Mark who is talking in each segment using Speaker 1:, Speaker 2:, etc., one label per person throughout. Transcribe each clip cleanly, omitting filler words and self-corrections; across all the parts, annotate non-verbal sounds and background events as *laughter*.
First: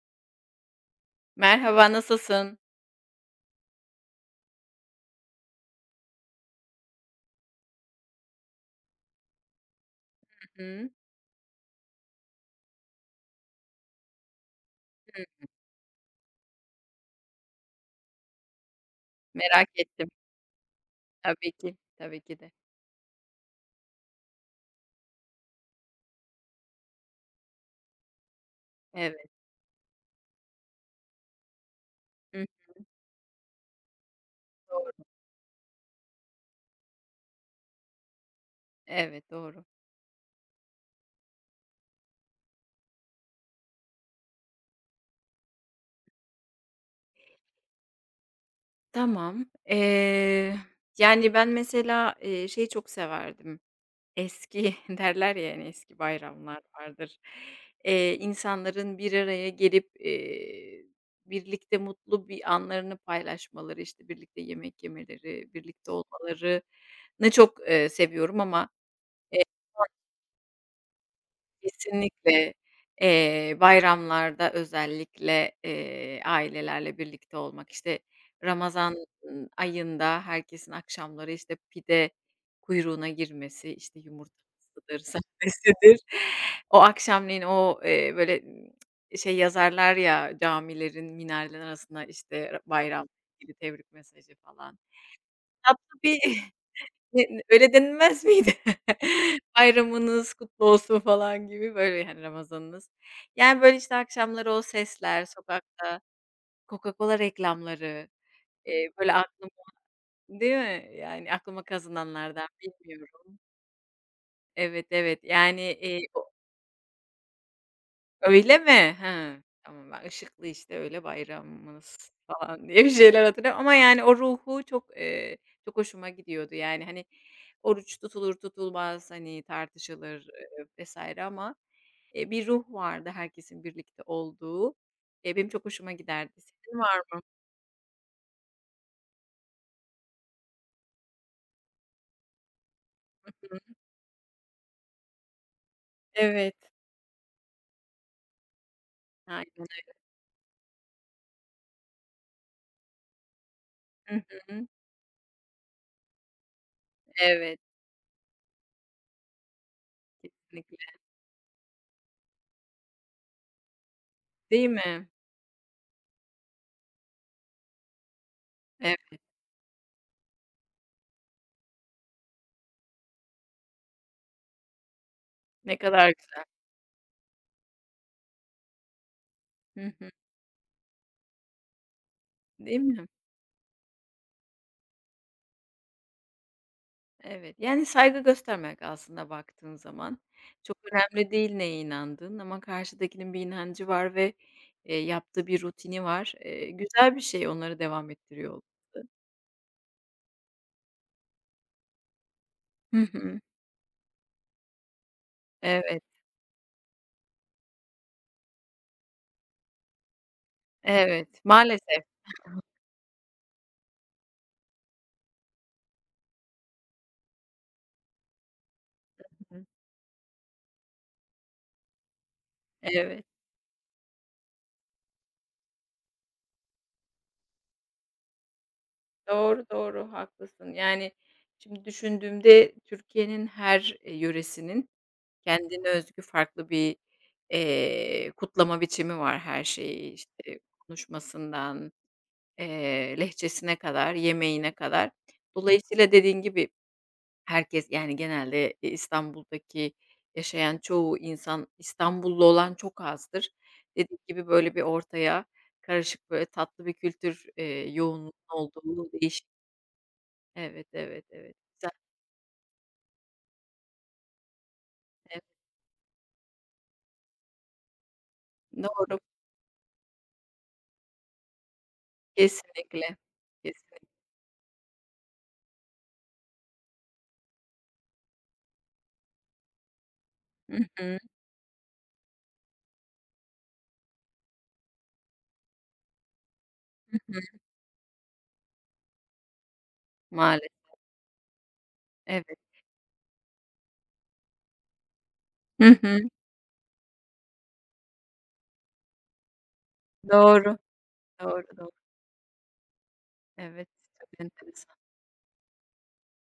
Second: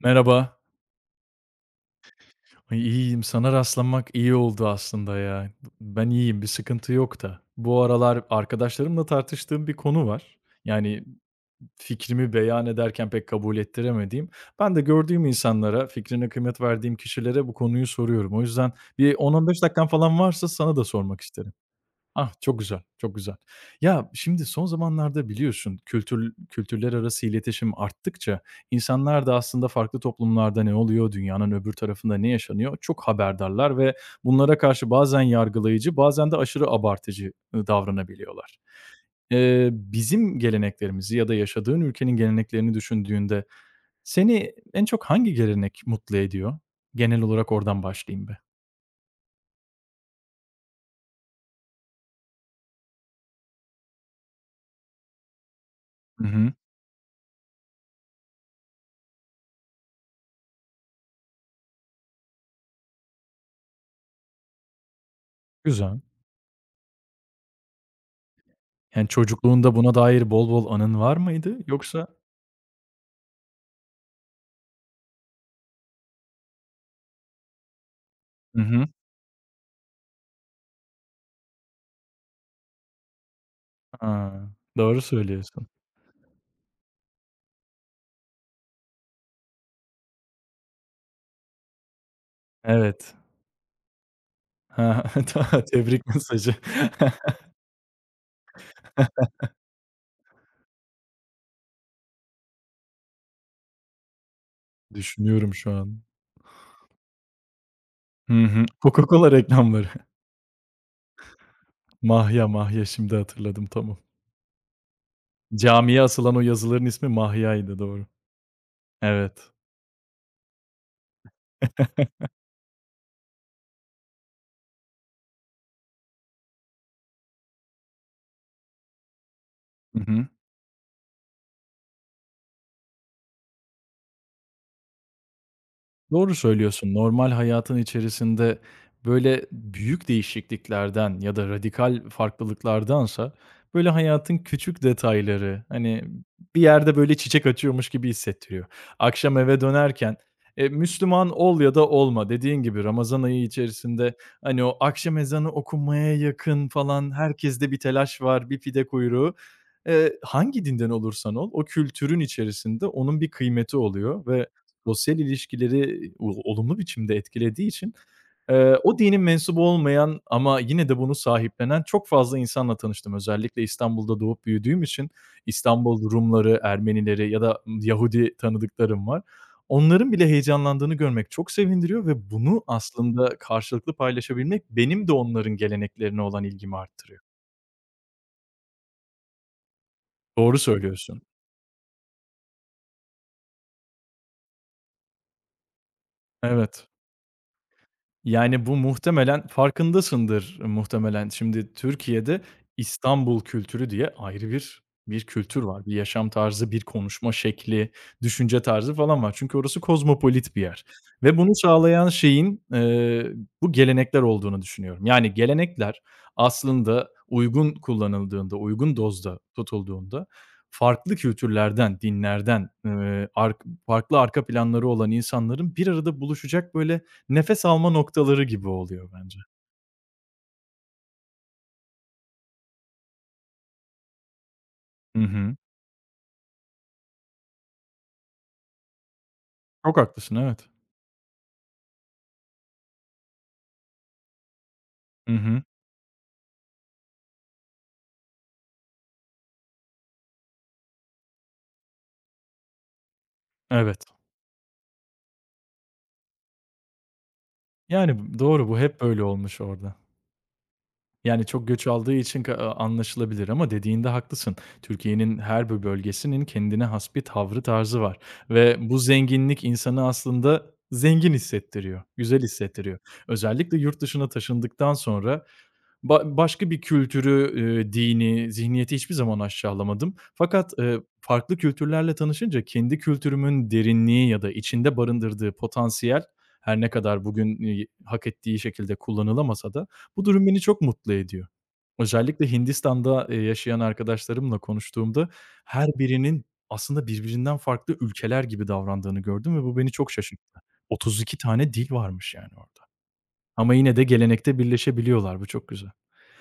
Speaker 1: Merhaba.
Speaker 2: Merhaba, nasılsın?
Speaker 1: Ay, iyiyim. Sana rastlamak iyi oldu aslında ya. Ben iyiyim, bir sıkıntı yok da. Bu aralar arkadaşlarımla tartıştığım bir konu var.
Speaker 2: Hı hı.
Speaker 1: Yani fikrimi beyan ederken pek kabul ettiremediğim. Ben de gördüğüm
Speaker 2: Hı,
Speaker 1: insanlara, fikrine kıymet verdiğim kişilere bu konuyu soruyorum. O yüzden bir 10-15
Speaker 2: merak
Speaker 1: dakikan
Speaker 2: ettim.
Speaker 1: falan varsa sana da sormak
Speaker 2: Tabii
Speaker 1: isterim.
Speaker 2: ki, tabii
Speaker 1: Ah,
Speaker 2: ki de.
Speaker 1: çok güzel, çok güzel. Ya, şimdi son zamanlarda biliyorsun kültürler arası iletişim arttıkça insanlar
Speaker 2: Evet.
Speaker 1: da aslında farklı toplumlarda ne oluyor, dünyanın öbür tarafında ne
Speaker 2: Hı,
Speaker 1: yaşanıyor çok haberdarlar ve bunlara karşı
Speaker 2: doğru.
Speaker 1: bazen yargılayıcı, bazen de aşırı abartıcı, davranabiliyorlar.
Speaker 2: Evet, doğru.
Speaker 1: Bizim geleneklerimizi ya da yaşadığın ülkenin geleneklerini düşündüğünde seni en çok hangi gelenek mutlu ediyor? Genel olarak oradan başlayayım be.
Speaker 2: Tamam. Yani, ben mesela, şeyi çok severdim. Eski *laughs* derler ya, hani, eski
Speaker 1: Hı hı.
Speaker 2: bayramlar vardır. İnsanların bir araya gelip, birlikte mutlu bir anlarını paylaşmaları, işte, birlikte yemek yemeleri, birlikte
Speaker 1: Güzel.
Speaker 2: olmalarını çok, seviyorum ama.
Speaker 1: Yani, çocukluğunda buna dair bol bol anın var mıydı yoksa?
Speaker 2: Kesinlikle. Bayramlarda özellikle, ailelerle birlikte olmak, işte,
Speaker 1: Hı hı.
Speaker 2: Ramazan, ayında herkesin akşamları, işte, pide kuyruğuna girmesi, işte,
Speaker 1: A!
Speaker 2: yumurtasıdır,
Speaker 1: Doğru
Speaker 2: *laughs*
Speaker 1: söylüyorsun.
Speaker 2: sahtesidir. O akşamleyin o, böyle, şey yazarlar ya camilerin minareler arasına, işte, ra bayramla
Speaker 1: Evet.
Speaker 2: ilgili tebrik mesajı falan.
Speaker 1: Ha. *laughs* Ta
Speaker 2: Tatlı
Speaker 1: tebrik
Speaker 2: bir
Speaker 1: mesajı.
Speaker 2: ne
Speaker 1: *laughs*
Speaker 2: öyle denilmez miydi? *laughs* Bayramınız kutlu olsun falan gibi böyle, hani, Ramazanınız. Yani, böyle, işte, akşamları o sesler,
Speaker 1: Düşünüyorum şu an.
Speaker 2: sokakta Coca-Cola reklamları,
Speaker 1: Hı hı.
Speaker 2: böyle,
Speaker 1: Coca-Cola
Speaker 2: aklım.
Speaker 1: reklamları.
Speaker 2: Değil mi? Yani, aklıma
Speaker 1: *laughs* Mahya,
Speaker 2: kazınanlardan,
Speaker 1: Mahya
Speaker 2: bilmiyorum.
Speaker 1: şimdi hatırladım, tamam.
Speaker 2: Evet, evet. Yani,
Speaker 1: Camiye asılan o yazıların ismi Mahya'ydı, doğru.
Speaker 2: öyle mi? Ha,
Speaker 1: Evet.
Speaker 2: tamam, ben ışıklı, işte, öyle bayramımız
Speaker 1: *laughs*
Speaker 2: falan *laughs* diye bir şeyler hatırlıyorum ama, yani, o ruhu çok, çok hoşuma gidiyordu. Yani, hani, oruç tutulur tutulmaz, hani,
Speaker 1: Hı hı.
Speaker 2: tartışılır, vs. ama, bir ruh vardı herkesin birlikte olduğu. Benim çok hoşuma giderdi.
Speaker 1: Doğru
Speaker 2: Senin
Speaker 1: söylüyorsun.
Speaker 2: var mı?
Speaker 1: Normal hayatın içerisinde böyle büyük değişikliklerden ya da radikal farklılıklardansa
Speaker 2: Hı.
Speaker 1: böyle hayatın küçük detayları, hani,
Speaker 2: Evet.
Speaker 1: bir yerde böyle çiçek açıyormuş gibi hissettiriyor. Akşam
Speaker 2: Aynen
Speaker 1: eve
Speaker 2: öyle.
Speaker 1: dönerken, Müslüman ol ya da olma, dediğin gibi Ramazan ayı
Speaker 2: Hı
Speaker 1: içerisinde, hani,
Speaker 2: hı.
Speaker 1: o akşam ezanı okunmaya yakın falan
Speaker 2: Evet,
Speaker 1: herkeste bir telaş var, bir pide kuyruğu. Hangi
Speaker 2: kesinlikle.
Speaker 1: dinden olursan ol o kültürün içerisinde onun bir kıymeti oluyor ve
Speaker 2: Değil mi?
Speaker 1: sosyal ilişkileri o olumlu biçimde etkilediği için,
Speaker 2: Evet,
Speaker 1: o dinin mensubu olmayan ama yine de bunu sahiplenen çok fazla insanla tanıştım. Özellikle İstanbul'da doğup büyüdüğüm için
Speaker 2: ne
Speaker 1: İstanbul
Speaker 2: kadar güzel.
Speaker 1: Rumları, Ermenileri ya da Yahudi tanıdıklarım var.
Speaker 2: Hı hı.
Speaker 1: Onların bile heyecanlandığını görmek çok sevindiriyor ve bunu
Speaker 2: Değil mi?
Speaker 1: aslında karşılıklı paylaşabilmek benim de onların geleneklerine olan ilgimi arttırıyor.
Speaker 2: Evet, yani saygı göstermek aslında baktığın zaman.
Speaker 1: Doğru
Speaker 2: Çok
Speaker 1: söylüyorsun.
Speaker 2: önemli değil neye inandığın ama karşıdakinin bir inancı var ve, yaptığı bir rutini var.
Speaker 1: Evet.
Speaker 2: Güzel bir şey onları devam ettiriyor
Speaker 1: Yani, bu
Speaker 2: olması.
Speaker 1: muhtemelen farkındasındır muhtemelen. Şimdi Türkiye'de
Speaker 2: Hı hı.
Speaker 1: İstanbul kültürü diye ayrı bir kültür var. Bir
Speaker 2: Evet,
Speaker 1: yaşam tarzı, bir konuşma şekli, düşünce tarzı falan var. Çünkü orası kozmopolit bir yer ve
Speaker 2: evet.
Speaker 1: bunu
Speaker 2: Maalesef.
Speaker 1: sağlayan şeyin, bu gelenekler olduğunu düşünüyorum. Yani, gelenekler aslında uygun kullanıldığında, uygun dozda
Speaker 2: Hı.
Speaker 1: tutulduğunda farklı kültürlerden, dinlerden,
Speaker 2: Evet.
Speaker 1: ark farklı arka planları olan insanların bir arada buluşacak böyle nefes alma noktaları gibi oluyor bence.
Speaker 2: Doğru, doğru, haklısın. Yani, şimdi düşündüğümde Türkiye'nin her, yöresinin
Speaker 1: Hı hı.
Speaker 2: kendine özgü farklı bir, kutlama biçimi var her
Speaker 1: Çok
Speaker 2: şeyi,
Speaker 1: haklısın,
Speaker 2: işte,
Speaker 1: evet.
Speaker 2: konuşmasından, lehçesine kadar, yemeğine kadar.
Speaker 1: Hı hı.
Speaker 2: Dolayısıyla dediğin gibi herkes, yani, genelde, İstanbul'daki yaşayan çoğu insan İstanbullu olan çok azdır.
Speaker 1: Evet.
Speaker 2: Dediğim gibi böyle bir ortaya karışık, böyle tatlı bir kültür, yoğunluğunun
Speaker 1: Yani, doğru, bu hep
Speaker 2: olduğu
Speaker 1: böyle
Speaker 2: değişik.
Speaker 1: olmuş orada.
Speaker 2: Evet, evet,
Speaker 1: Yani,
Speaker 2: evet.
Speaker 1: çok göç
Speaker 2: Güzel,
Speaker 1: aldığı için ka a anlaşılabilir ama dediğinde haklısın. Türkiye'nin
Speaker 2: evet.
Speaker 1: her bir bölgesinin kendine has bir tavrı, tarzı var ve bu
Speaker 2: Doğru.
Speaker 1: zenginlik insanı aslında zengin hissettiriyor, güzel hissettiriyor.
Speaker 2: Kesinlikle.
Speaker 1: Özellikle
Speaker 2: Kesinlikle.
Speaker 1: yurt dışına taşındıktan sonra başka bir kültürü, dini, zihniyeti hiçbir zaman aşağılamadım. Fakat,
Speaker 2: Hı hı.
Speaker 1: farklı kültürlerle tanışınca kendi kültürümün derinliği ya da içinde barındırdığı potansiyel her ne
Speaker 2: Hı
Speaker 1: kadar bugün,
Speaker 2: hı.
Speaker 1: hak ettiği şekilde kullanılamasa da bu durum beni çok
Speaker 2: Maalesef.
Speaker 1: mutlu ediyor. Özellikle
Speaker 2: Evet.
Speaker 1: Hindistan'da, yaşayan arkadaşlarımla konuştuğumda
Speaker 2: Hı
Speaker 1: her
Speaker 2: hı.
Speaker 1: birinin aslında birbirinden farklı ülkeler gibi davrandığını gördüm ve bu beni çok şaşırttı.
Speaker 2: Doğru.
Speaker 1: 32
Speaker 2: Doğru,
Speaker 1: tane
Speaker 2: doğru.
Speaker 1: dil varmış yani orada ama
Speaker 2: Evet.
Speaker 1: yine de
Speaker 2: Çok
Speaker 1: gelenekte
Speaker 2: enteresan.
Speaker 1: birleşebiliyorlar. Bu çok güzel.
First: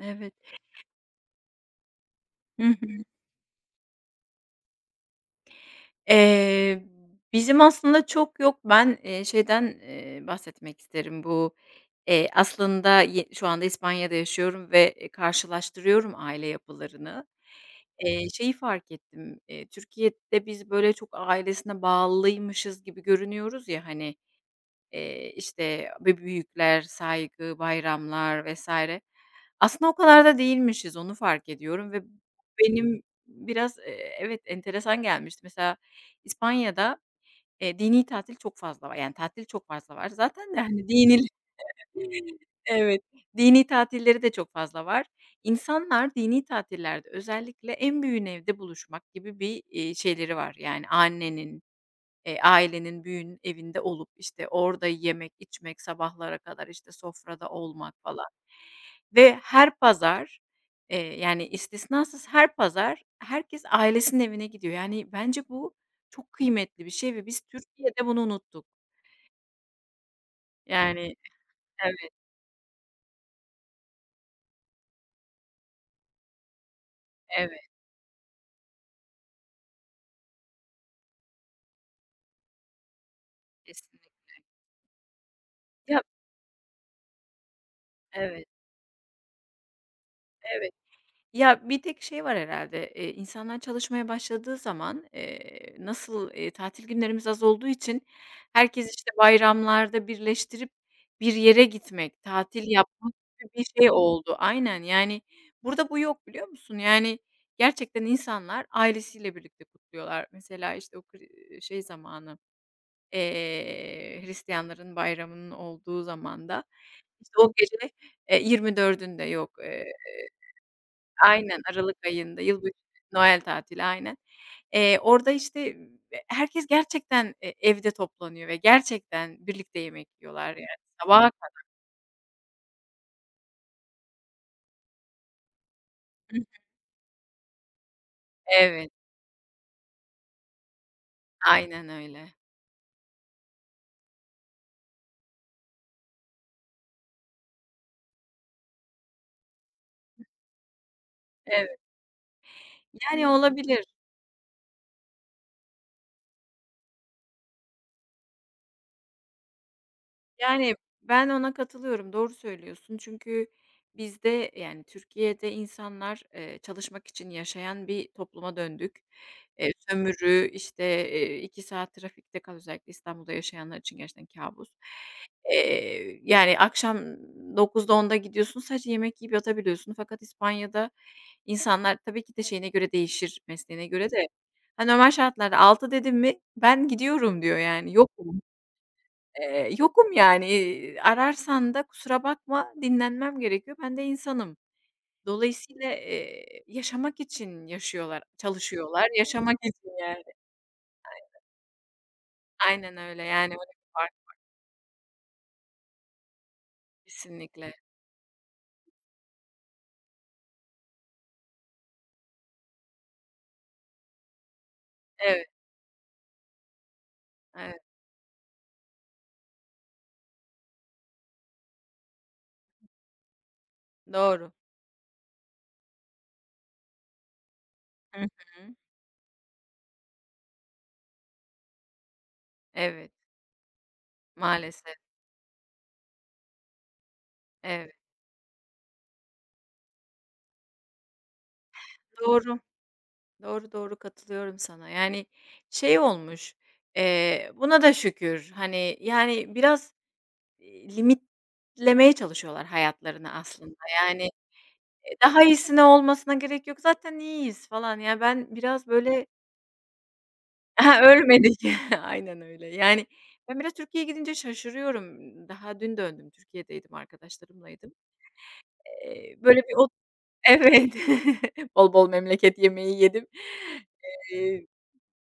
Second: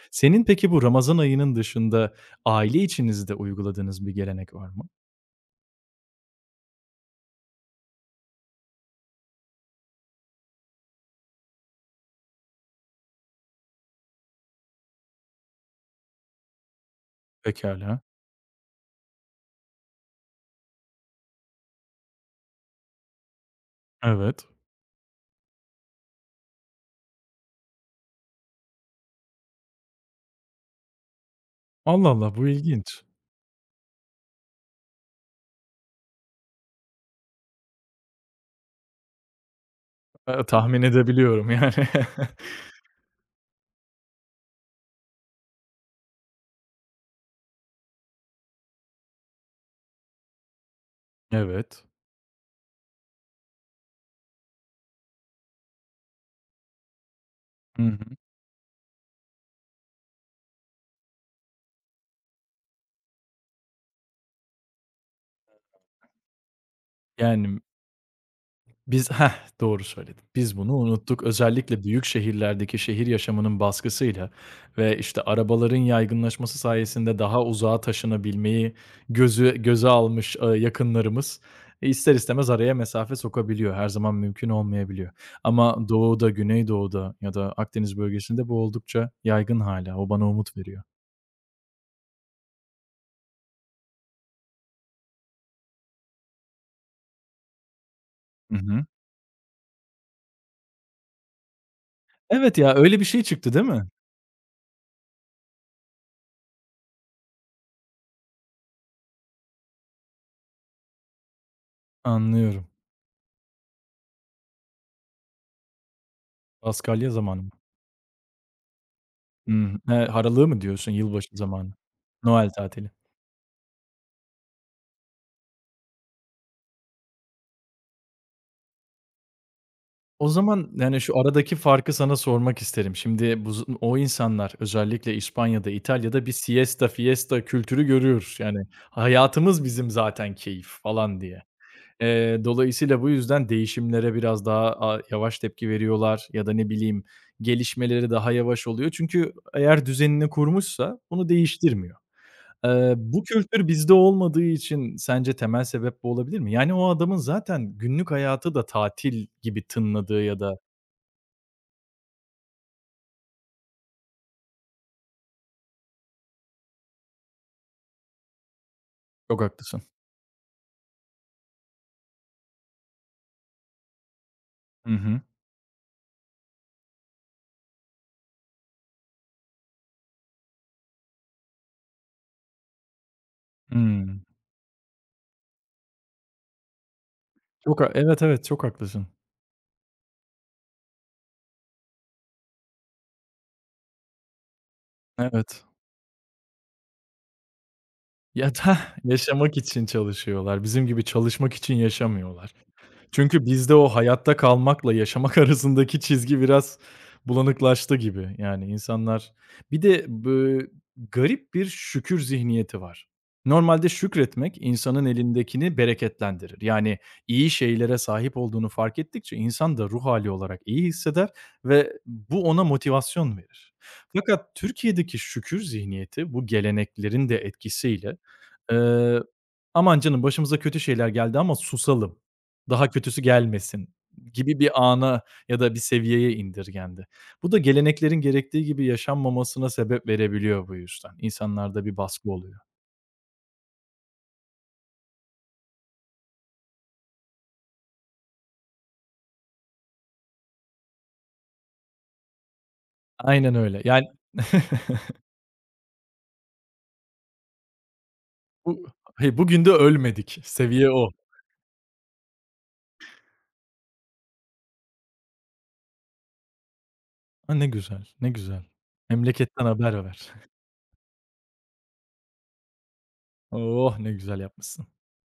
Speaker 2: Evet.
Speaker 1: Senin peki bu Ramazan ayının dışında
Speaker 2: Hı.
Speaker 1: aile içinizde uyguladığınız bir gelenek var mı?
Speaker 2: Eee, bizim aslında çok yok. Ben, şeyden, bahsetmek isterim. Bu, aslında ye şu anda İspanya'da yaşıyorum ve, karşılaştırıyorum aile yapılarını.
Speaker 1: Pekâlâ.
Speaker 2: Şeyi fark ettim, Türkiye'de biz böyle çok ailesine bağlıymışız gibi görünüyoruz ya, hani.
Speaker 1: Evet.
Speaker 2: İşte, büyükler, saygı, bayramlar vesaire. Aslında o kadar da değilmişiz, onu fark ediyorum ve
Speaker 1: Allah Allah, bu
Speaker 2: benim
Speaker 1: ilginç.
Speaker 2: biraz, evet, enteresan gelmişti. Mesela İspanya'da, dini tatil çok fazla var. Yani tatil çok fazla var. Zaten de,
Speaker 1: Tahmin
Speaker 2: hani, dini.
Speaker 1: edebiliyorum yani.
Speaker 2: *laughs* Evet, dini tatilleri de çok fazla var. İnsanlar dini tatillerde özellikle en büyüğün evde buluşmak gibi bir, şeyleri var. Yani annenin,
Speaker 1: Evet.
Speaker 2: Ailenin, büyüğünün evinde olup, işte, orada yemek, içmek, sabahlara kadar, işte, sofrada
Speaker 1: *laughs* Hı
Speaker 2: olmak
Speaker 1: hı.
Speaker 2: falan ve her pazar, yani, istisnasız her pazar herkes ailesinin evine gidiyor. Yani, bence bu çok kıymetli bir şey ve biz
Speaker 1: Yani,
Speaker 2: Türkiye'de bunu unuttuk.
Speaker 1: Biz Heh, doğru söyledin. Biz bunu
Speaker 2: Yani.
Speaker 1: unuttuk. Özellikle
Speaker 2: Evet,
Speaker 1: büyük şehirlerdeki şehir yaşamının baskısıyla ve, işte, arabaların yaygınlaşması sayesinde daha
Speaker 2: evet,
Speaker 1: uzağa taşınabilmeyi gözü göze almış, yakınlarımız, ister istemez araya mesafe sokabiliyor. Her
Speaker 2: kesinlikle.
Speaker 1: zaman mümkün olmayabiliyor. Ama
Speaker 2: Ya.
Speaker 1: doğuda, güneydoğuda ya da Akdeniz
Speaker 2: Evet,
Speaker 1: bölgesinde bu oldukça yaygın hala. O bana umut
Speaker 2: evet.
Speaker 1: veriyor.
Speaker 2: Ya, bir tek şey var herhâlde, insanlar çalışmaya başladığı zaman, nasıl, tatil günlerimiz az olduğu için
Speaker 1: Hı hı.
Speaker 2: herkes, işte, bayramlarda birleştirip bir yere gitmek,
Speaker 1: Evet
Speaker 2: tatil
Speaker 1: ya, öyle bir
Speaker 2: yapmak
Speaker 1: şey çıktı
Speaker 2: gibi bir
Speaker 1: değil mi?
Speaker 2: şey oldu. Aynen, yani, burada bu yok, biliyor musun? Yani, gerçekten insanlar ailesiyle birlikte kutluyorlar. Mesela, işte, o kır şey zamanı,
Speaker 1: Anlıyorum.
Speaker 2: Hristiyanların bayramının olduğu zamanda,
Speaker 1: Paskalya
Speaker 2: işte,
Speaker 1: zamanı.
Speaker 2: o gece, 24'ünde yok,
Speaker 1: He, haralığı mı diyorsun? Yılbaşı
Speaker 2: aynen,
Speaker 1: zamanı.
Speaker 2: aralık ayında,
Speaker 1: Noel
Speaker 2: yılbaşı,
Speaker 1: tatili.
Speaker 2: Noel tatili aynen. Orada, işte, herkes gerçekten, evde toplanıyor ve gerçekten birlikte yemek
Speaker 1: O
Speaker 2: yiyorlar
Speaker 1: zaman,
Speaker 2: yani
Speaker 1: yani, şu
Speaker 2: sabaha
Speaker 1: aradaki
Speaker 2: kadar.
Speaker 1: farkı sana sormak isterim. Şimdi bu z o insanlar özellikle İspanya'da, İtalya'da bir siesta, fiesta kültürü görüyoruz. Yani,
Speaker 2: Evet,
Speaker 1: hayatımız bizim zaten keyif falan diye.
Speaker 2: aynen öyle.
Speaker 1: Dolayısıyla bu yüzden değişimlere biraz daha yavaş tepki veriyorlar ya da ne bileyim gelişmeleri daha yavaş oluyor. Çünkü eğer düzenini kurmuşsa bunu
Speaker 2: Evet,
Speaker 1: değiştirmiyor. Bu
Speaker 2: yani
Speaker 1: kültür
Speaker 2: olabilir.
Speaker 1: bizde olmadığı için sence temel sebep bu olabilir mi? Yani, o adamın zaten günlük hayatı da tatil gibi tınladığı ya da...
Speaker 2: Yani, ben ona katılıyorum, doğru söylüyorsun. Çünkü bizde, yani, Türkiye'de insanlar, çalışmak için yaşayan bir topluma döndük.
Speaker 1: Çok haklısın.
Speaker 2: Sömürü, işte, 2 saat trafikte kal, özellikle İstanbul'da yaşayanlar için gerçekten kabus.
Speaker 1: Hı hı.
Speaker 2: Yani, akşam 21.00'da 22.00'da gidiyorsun, sadece yemek yiyip yatabiliyorsun. Fakat İspanya'da insanlar tabii ki de şeyine göre değişir, mesleğine göre
Speaker 1: Hımm.
Speaker 2: de, hani, normal şartlarda 18.00 dedim mi ben gidiyorum diyor,
Speaker 1: Çok ha
Speaker 2: yani, yok.
Speaker 1: Evet, evet, çok haklısın.
Speaker 2: Yokum yani, ararsan da kusura bakma, dinlenmem gerekiyor. Ben de insanım.
Speaker 1: Evet.
Speaker 2: Dolayısıyla, yaşamak için yaşıyorlar,
Speaker 1: Ya, da *laughs*
Speaker 2: çalışıyorlar, yaşamak
Speaker 1: yaşamak için
Speaker 2: için yani.
Speaker 1: çalışıyorlar. Bizim gibi çalışmak için yaşamıyorlar.
Speaker 2: Aynen öyle,
Speaker 1: Çünkü
Speaker 2: yani, öyle
Speaker 1: bizde o
Speaker 2: bir fark
Speaker 1: hayatta kalmakla yaşamak *laughs* arasındaki çizgi biraz
Speaker 2: kesinlikle.
Speaker 1: bulanıklaştı gibi. Yani insanlar bir de garip bir şükür zihniyeti var. Normalde şükretmek insanın
Speaker 2: Evet,
Speaker 1: elindekini bereketlendirir. Yani iyi
Speaker 2: evet,
Speaker 1: şeylere sahip olduğunu fark ettikçe insan da ruh hâli olarak iyi hisseder ve bu ona motivasyon verir.
Speaker 2: doğru.
Speaker 1: Fakat Türkiye'deki şükür zihniyeti bu geleneklerin de etkisiyle,
Speaker 2: Hı hı.
Speaker 1: eee, "Aman canım başımıza kötü şeyler geldi ama susalım." Daha
Speaker 2: Evet,
Speaker 1: kötüsü gelmesin gibi bir
Speaker 2: maalesef.
Speaker 1: ana ya da bir seviyeye indirgendi. Bu da
Speaker 2: Evet,
Speaker 1: geleneklerin gerektiği gibi yaşanmamasına sebep verebiliyor bu yüzden. İnsanlarda bir baskı
Speaker 2: doğru,
Speaker 1: oluyor.
Speaker 2: doğru, doğru katılıyorum sana. Yani, şey olmuş, buna da şükür, hani, yani, biraz, iii, limitlemeye çalışıyorlar hayatlarını
Speaker 1: Aynen
Speaker 2: aslında.
Speaker 1: öyle. Yani
Speaker 2: Yani,
Speaker 1: *laughs*
Speaker 2: Daha iyisine olmasına gerek yok, zaten iyiyiz falan. Ya, ben
Speaker 1: bu
Speaker 2: biraz böyle
Speaker 1: hey, bugün de ölmedik. Seviye
Speaker 2: *laughs*
Speaker 1: o.
Speaker 2: ölmedik. *laughs* Aynen öyle. Yani, ben biraz Türkiye'ye gidince şaşırıyorum. Daha dün döndüm, Türkiye'deydim,
Speaker 1: A, ne
Speaker 2: arkadaşlarımlaydım.
Speaker 1: güzel, ne güzel.
Speaker 2: Böyle
Speaker 1: Memleketten
Speaker 2: bir o. *laughs*
Speaker 1: haber ver. *laughs*
Speaker 2: Evet, *laughs* bol bol memleket yemeği yedim.
Speaker 1: Oh, ne güzel
Speaker 2: Eee
Speaker 1: yapmışsın.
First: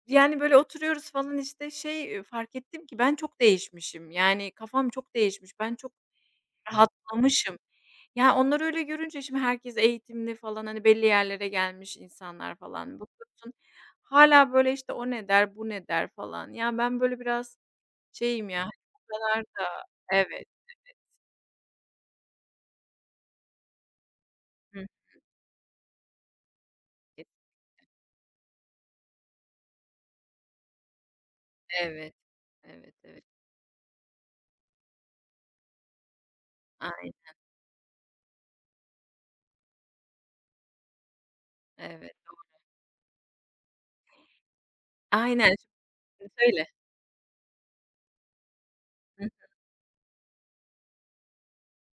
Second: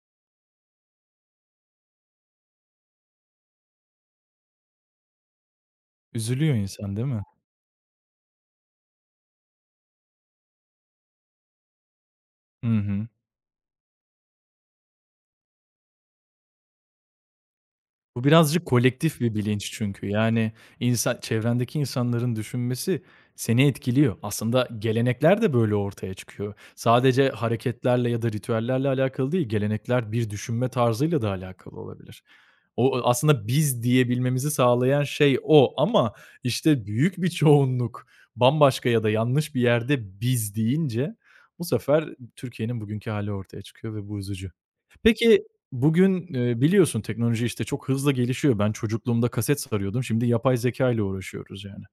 Speaker 2: Yani, böyle, oturuyoruz falan, işte, şey, fark ettim ki ben çok değişmişim. Yani, kafam çok değişmiş. Ben çok
Speaker 1: Üzülüyor insan değil mi?
Speaker 2: rahatlamışım. Ya, onları öyle görünce şimdi herkes eğitimli falan, hani, belli yerlere gelmiş insanlar
Speaker 1: Hı
Speaker 2: falan.
Speaker 1: hı.
Speaker 2: Bakıyorsun hala böyle, işte, o ne der, bu ne der falan. Ya, ben, böyle, biraz
Speaker 1: Bu
Speaker 2: şeyim ya,
Speaker 1: birazcık
Speaker 2: hani, o
Speaker 1: kolektif bir
Speaker 2: kadar
Speaker 1: bilinç
Speaker 2: da.
Speaker 1: çünkü.
Speaker 2: Evet.
Speaker 1: Yani, insan çevrendeki insanların düşünmesi seni etkiliyor. Aslında
Speaker 2: Hı.
Speaker 1: gelenekler de böyle ortaya çıkıyor. Sadece hareketlerle ya da ritüellerle alakalı değil, gelenekler bir düşünme tarzıyla da alakalı
Speaker 2: Evet.
Speaker 1: olabilir. O
Speaker 2: Evet,
Speaker 1: o
Speaker 2: evet.
Speaker 1: aslında "biz" diyebilmemizi sağlayan şey o ama, işte, büyük bir
Speaker 2: Aynen,
Speaker 1: çoğunluk bambaşka ya da yanlış bir yerde "biz" deyince bu sefer
Speaker 2: evet.
Speaker 1: Türkiye'nin bugünkü hali ortaya çıkıyor ve bu üzücü. Peki,
Speaker 2: Aynen.
Speaker 1: bugün,
Speaker 2: Şimdi söyle.
Speaker 1: biliyorsun teknoloji, işte, çok hızlı gelişiyor. Ben
Speaker 2: Hı.
Speaker 1: çocukluğumda kaset sarıyordum. Şimdi yapay zeka ile uğraşıyoruz yani.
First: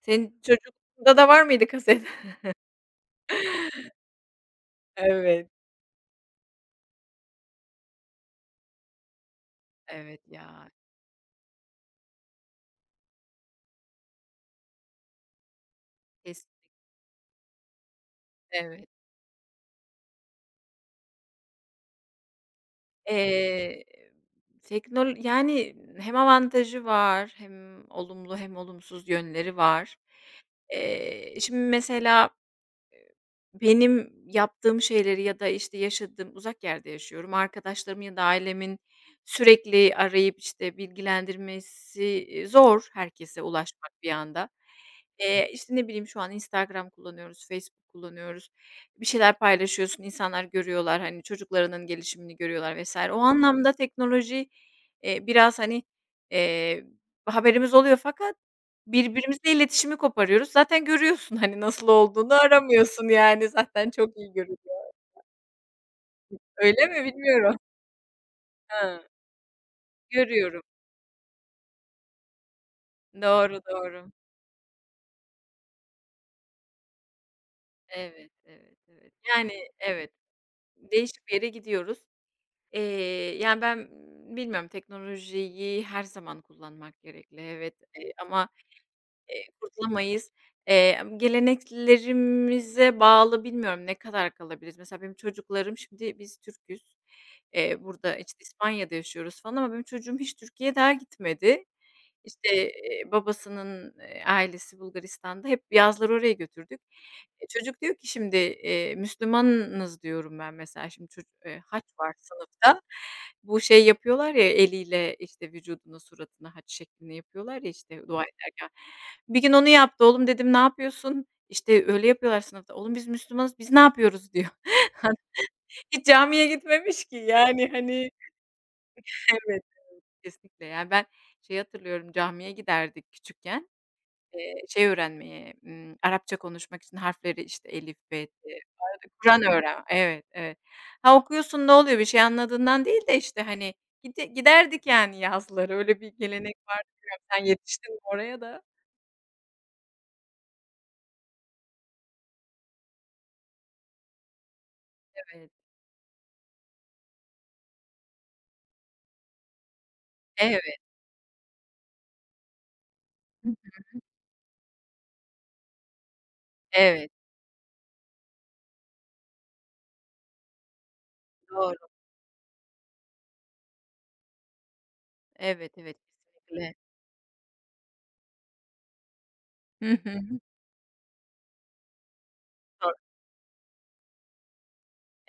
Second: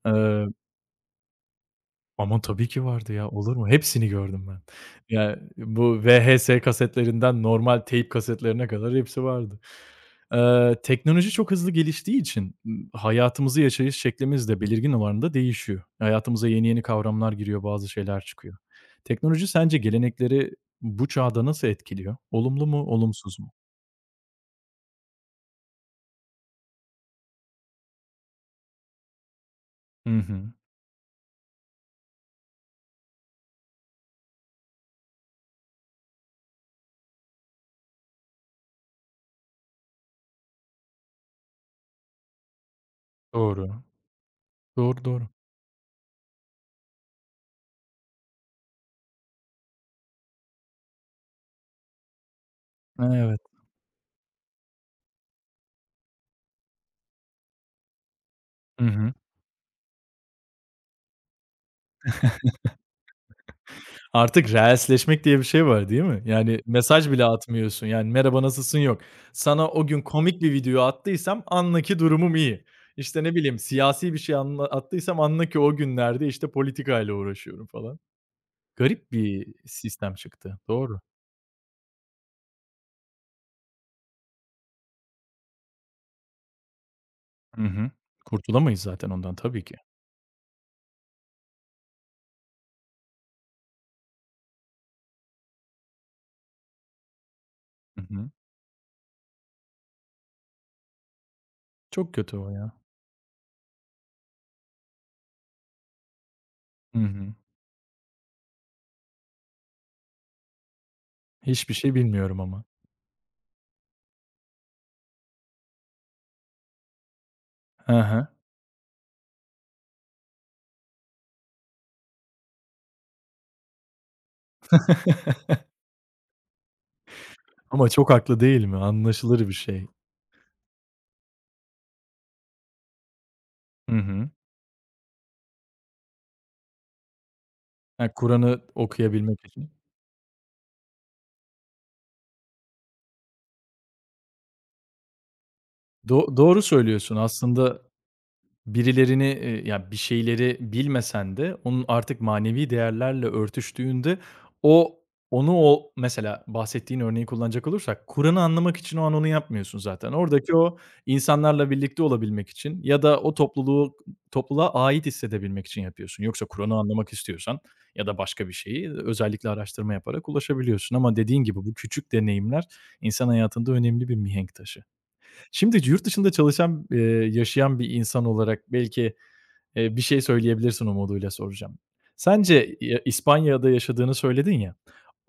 Speaker 2: Senin
Speaker 1: Eee,
Speaker 2: çocukluğunda da var mıydı kaset?
Speaker 1: aman
Speaker 2: *laughs*
Speaker 1: tabii ki vardı ya, olur mu? Hepsini gördüm ben. Yani
Speaker 2: Evet.
Speaker 1: bu VHS kasetlerinden normal teyp kasetlerine kadar hepsi vardı.
Speaker 2: Evet ya.
Speaker 1: Teknoloji çok hızlı geliştiği için, hayatımızı yaşayış şeklimiz de belirgin oranda değişiyor. Hayatımıza
Speaker 2: Kesin,
Speaker 1: yeni yeni kavramlar giriyor, bazı şeyler çıkıyor.
Speaker 2: evet.
Speaker 1: Teknoloji sence gelenekleri bu çağda nasıl etkiliyor? Olumlu mu, olumsuz mu?
Speaker 2: Eee, teknol yani hem avantajı var, hem olumlu hem olumsuz yönleri var.
Speaker 1: Hı hı.
Speaker 2: Şimdi mesela benim yaptığım şeyleri ya da, işte, yaşadığım uzak yerde yaşıyorum. Arkadaşlarımın ya da ailemin sürekli arayıp, işte, bilgilendirmesi, zor herkese
Speaker 1: Doğru.
Speaker 2: ulaşmak bir anda.
Speaker 1: Doğru, doğru.
Speaker 2: İşte, ne bileyim, şu an Instagram kullanıyoruz, Facebook kullanıyoruz. Bir şeyler paylaşıyorsun, insanlar görüyorlar, hani, çocuklarının gelişimini görüyorlar vesaire. O
Speaker 1: Evet.
Speaker 2: anlamda teknoloji, biraz, hani, eee, haberimiz oluyor fakat
Speaker 1: Hı hı.
Speaker 2: birbirimizle iletişimi koparıyoruz. Zaten görüyorsun, hani, nasıl olduğunu aramıyorsun, yani, zaten çok iyi
Speaker 1: Artık
Speaker 2: görünüyor.
Speaker 1: reelsleşmek diye bir şey var, değil mi? Yani
Speaker 2: Öyle mi?
Speaker 1: mesaj bile
Speaker 2: Bilmiyorum.
Speaker 1: atmıyorsun. Yani merhaba, nasılsın yok.
Speaker 2: Ha,
Speaker 1: Sana o gün komik bir
Speaker 2: görüyorum.
Speaker 1: video attıysam anlaki durumum iyi. İşte, ne bileyim,
Speaker 2: Doğru, doğru.
Speaker 1: siyasi bir şey attıysam anla ki o günlerde, işte, politikayla uğraşıyorum falan.
Speaker 2: Evet, evet,
Speaker 1: Garip
Speaker 2: evet.
Speaker 1: bir
Speaker 2: Yani, evet,
Speaker 1: sistem çıktı. Doğru.
Speaker 2: değişik bir yere gidiyoruz. Eee, yani, ben bilmiyorum, teknolojiyi her zaman kullanmak gerekli,
Speaker 1: Hı
Speaker 2: evet,
Speaker 1: hı.
Speaker 2: ama.
Speaker 1: Kurtulamayız zaten ondan tabii ki.
Speaker 2: Kurtulamayız. Eee, geleneklerimize bağlı bilmiyorum ne kadar kalabiliriz. Mesela benim çocuklarım şimdi biz Türk'üz.
Speaker 1: Hı
Speaker 2: Burada,
Speaker 1: hı.
Speaker 2: işte, İspanya'da yaşıyoruz falan ama benim çocuğum hiç Türkiye'ye daha gitmedi.
Speaker 1: Çok kötü o
Speaker 2: İşte,
Speaker 1: ya.
Speaker 2: babasının, ailesi Bulgaristan'da. Hep yazları oraya götürdük.
Speaker 1: Hı hı.
Speaker 2: E, çocuk diyor ki şimdi, "Müslümanız." diyorum ben mesela. Şimdi çocuk,
Speaker 1: Hiçbir
Speaker 2: haç
Speaker 1: şey
Speaker 2: var
Speaker 1: bilmiyorum ama.
Speaker 2: sınıfta. Bu şey yapıyorlar ya eliyle, işte, vücuduna, suratına haç şeklinde yapıyorlar ya,
Speaker 1: Hı
Speaker 2: işte, dua
Speaker 1: hı.
Speaker 2: bir gün onu yaptı. Oğlum dedim, "Ne yapıyorsun?" İşte, "Öyle yapıyorlar sınıfta." "Oğlum biz Müslümanız, biz ne yapıyoruz?" diyor.
Speaker 1: *laughs*
Speaker 2: *laughs* Hiç camiye gitmemiş ki. Yani,
Speaker 1: Ama
Speaker 2: hani.
Speaker 1: çok haklı değil mi?
Speaker 2: *laughs*
Speaker 1: Anlaşılır bir
Speaker 2: Evet,
Speaker 1: şey.
Speaker 2: kesinlikle. Yani, ben şey hatırlıyorum, camiye giderdik küçükken,
Speaker 1: Hı hı.
Speaker 2: şey öğrenmeye, Arapça konuşmak için harfleri, işte, elif,
Speaker 1: Ha,
Speaker 2: bet,
Speaker 1: Kur'an'ı
Speaker 2: Kur'an
Speaker 1: okuyabilmek için.
Speaker 2: öğren. Evet, evet. Ha, okuyorsun ne oluyor, bir şey anladığından değil de, işte, hani, gide giderdik yani yazları. Öyle bir
Speaker 1: Do
Speaker 2: gelenek
Speaker 1: doğru
Speaker 2: vardı.
Speaker 1: söylüyorsun.
Speaker 2: Bilmiyorum sen
Speaker 1: Aslında
Speaker 2: yetiştin mi oraya da?
Speaker 1: birilerini, ya, bir şeyleri bilmesen de onun artık manevi değerlerle örtüştüğünde o
Speaker 2: Evet.
Speaker 1: onu o mesela bahsettiğin örneği kullanacak olursak Kur'an'ı anlamak için o an onu yapmıyorsun zaten. Oradaki
Speaker 2: Evet.
Speaker 1: o insanlarla birlikte olabilmek için ya da o topluluğa ait hissedebilmek için yapıyorsun. Yoksa Kur'an'ı
Speaker 2: Evet.
Speaker 1: anlamak istiyorsan ya da başka bir şeyi özellikle araştırma yaparak ulaşabiliyorsun ama dediğin gibi bu
Speaker 2: Doğru.
Speaker 1: küçük deneyimler insan hayatında önemli bir mihenk taşı.
Speaker 2: Evet,
Speaker 1: Şimdi
Speaker 2: evet,
Speaker 1: yurt dışında
Speaker 2: kesinlikle.
Speaker 1: çalışan, yaşayan bir insan olarak belki,
Speaker 2: Hı
Speaker 1: bir şey
Speaker 2: hı.
Speaker 1: söyleyebilirsin umuduyla soracağım. Sence
Speaker 2: Zor.
Speaker 1: ya İspanya'da yaşadığını söyledin ya,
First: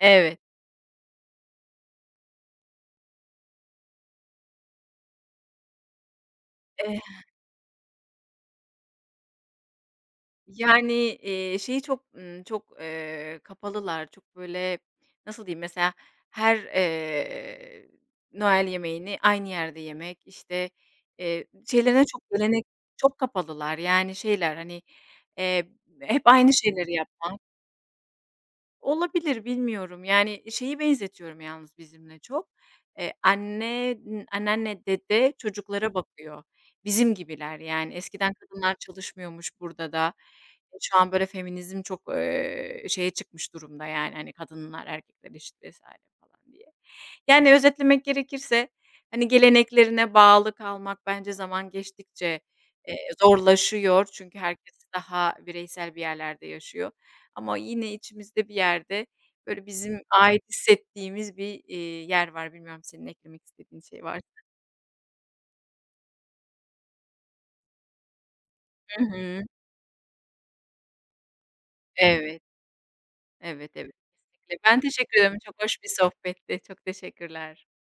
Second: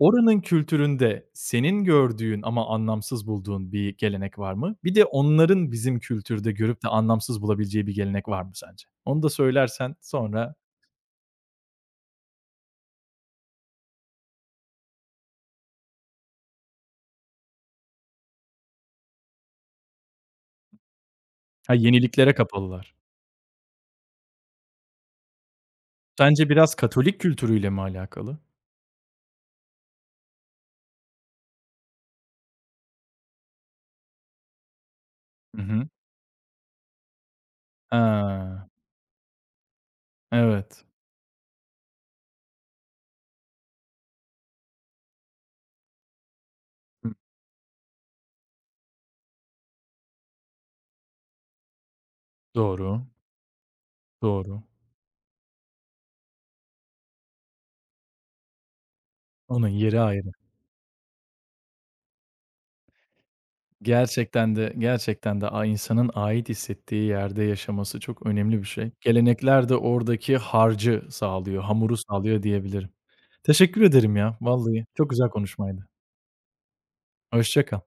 Speaker 2: Evet.
Speaker 1: kültüründe senin gördüğün ama anlamsız bulduğun bir gelenek var mı? Bir de onların bizim kültürde görüp de
Speaker 2: Eh,
Speaker 1: anlamsız bulabileceği bir gelenek var mı sence? Onu da söylersen sonra...
Speaker 2: yani, şeyi çok, çok, kapalılar, çok böyle, nasıl diyeyim, mesela her, Noel yemeğini aynı yerde yemek, işte,
Speaker 1: Ha,
Speaker 2: şeylerine çok
Speaker 1: yeniliklere
Speaker 2: gelenek
Speaker 1: kapalılar.
Speaker 2: çok kapalılar, yani, şeyler, hani, eee, hep
Speaker 1: Sence
Speaker 2: aynı
Speaker 1: biraz
Speaker 2: şeyleri
Speaker 1: Katolik
Speaker 2: yapmak.
Speaker 1: kültürüyle mi alakalı?
Speaker 2: Olabilir, bilmiyorum. Yani, şeyi benzetiyorum yalnız bizimle çok. Eee, anne anneanne, dede
Speaker 1: Hı hı.
Speaker 2: çocuklara bakıyor. Bizim gibiler, yani. Eskiden
Speaker 1: Ha,
Speaker 2: kadınlar çalışmıyormuş burada da. E,
Speaker 1: evet.
Speaker 2: şu an böyle feminizm çok, şeye çıkmış durumda, yani, hani, kadınlar erkekler eşit vs. falan diye.
Speaker 1: Hı.
Speaker 2: Yani, özetlemek gerekirse, hani, geleneklerine bağlı kalmak bence zaman geçtikçe, eee,
Speaker 1: Doğru,
Speaker 2: zorlaşıyor. Çünkü
Speaker 1: doğru.
Speaker 2: herkes daha bireysel bir yerlerde yaşıyor. Ama yine içimizde bir yerde, böyle,
Speaker 1: Onun
Speaker 2: bizim
Speaker 1: yeri ayrı.
Speaker 2: ait hissettiğimiz bir, yer var. Bilmiyorum senin eklemek istediğin şey var.
Speaker 1: Gerçekten de insanın ait hissettiği yerde yaşaması çok önemli bir şey.
Speaker 2: Hı hı.
Speaker 1: Gelenekler de oradaki harcı sağlıyor, hamuru
Speaker 2: Evet,
Speaker 1: sağlıyor diyebilirim.
Speaker 2: evet,
Speaker 1: Teşekkür
Speaker 2: evet,
Speaker 1: ederim ya,
Speaker 2: kesinlikle. Ben
Speaker 1: vallahi. Çok
Speaker 2: teşekkür
Speaker 1: güzel
Speaker 2: ederim. Çok hoş
Speaker 1: konuşmaydı.
Speaker 2: bir sohbetti. Çok
Speaker 1: Hoşça
Speaker 2: teşekkürler.
Speaker 1: kal.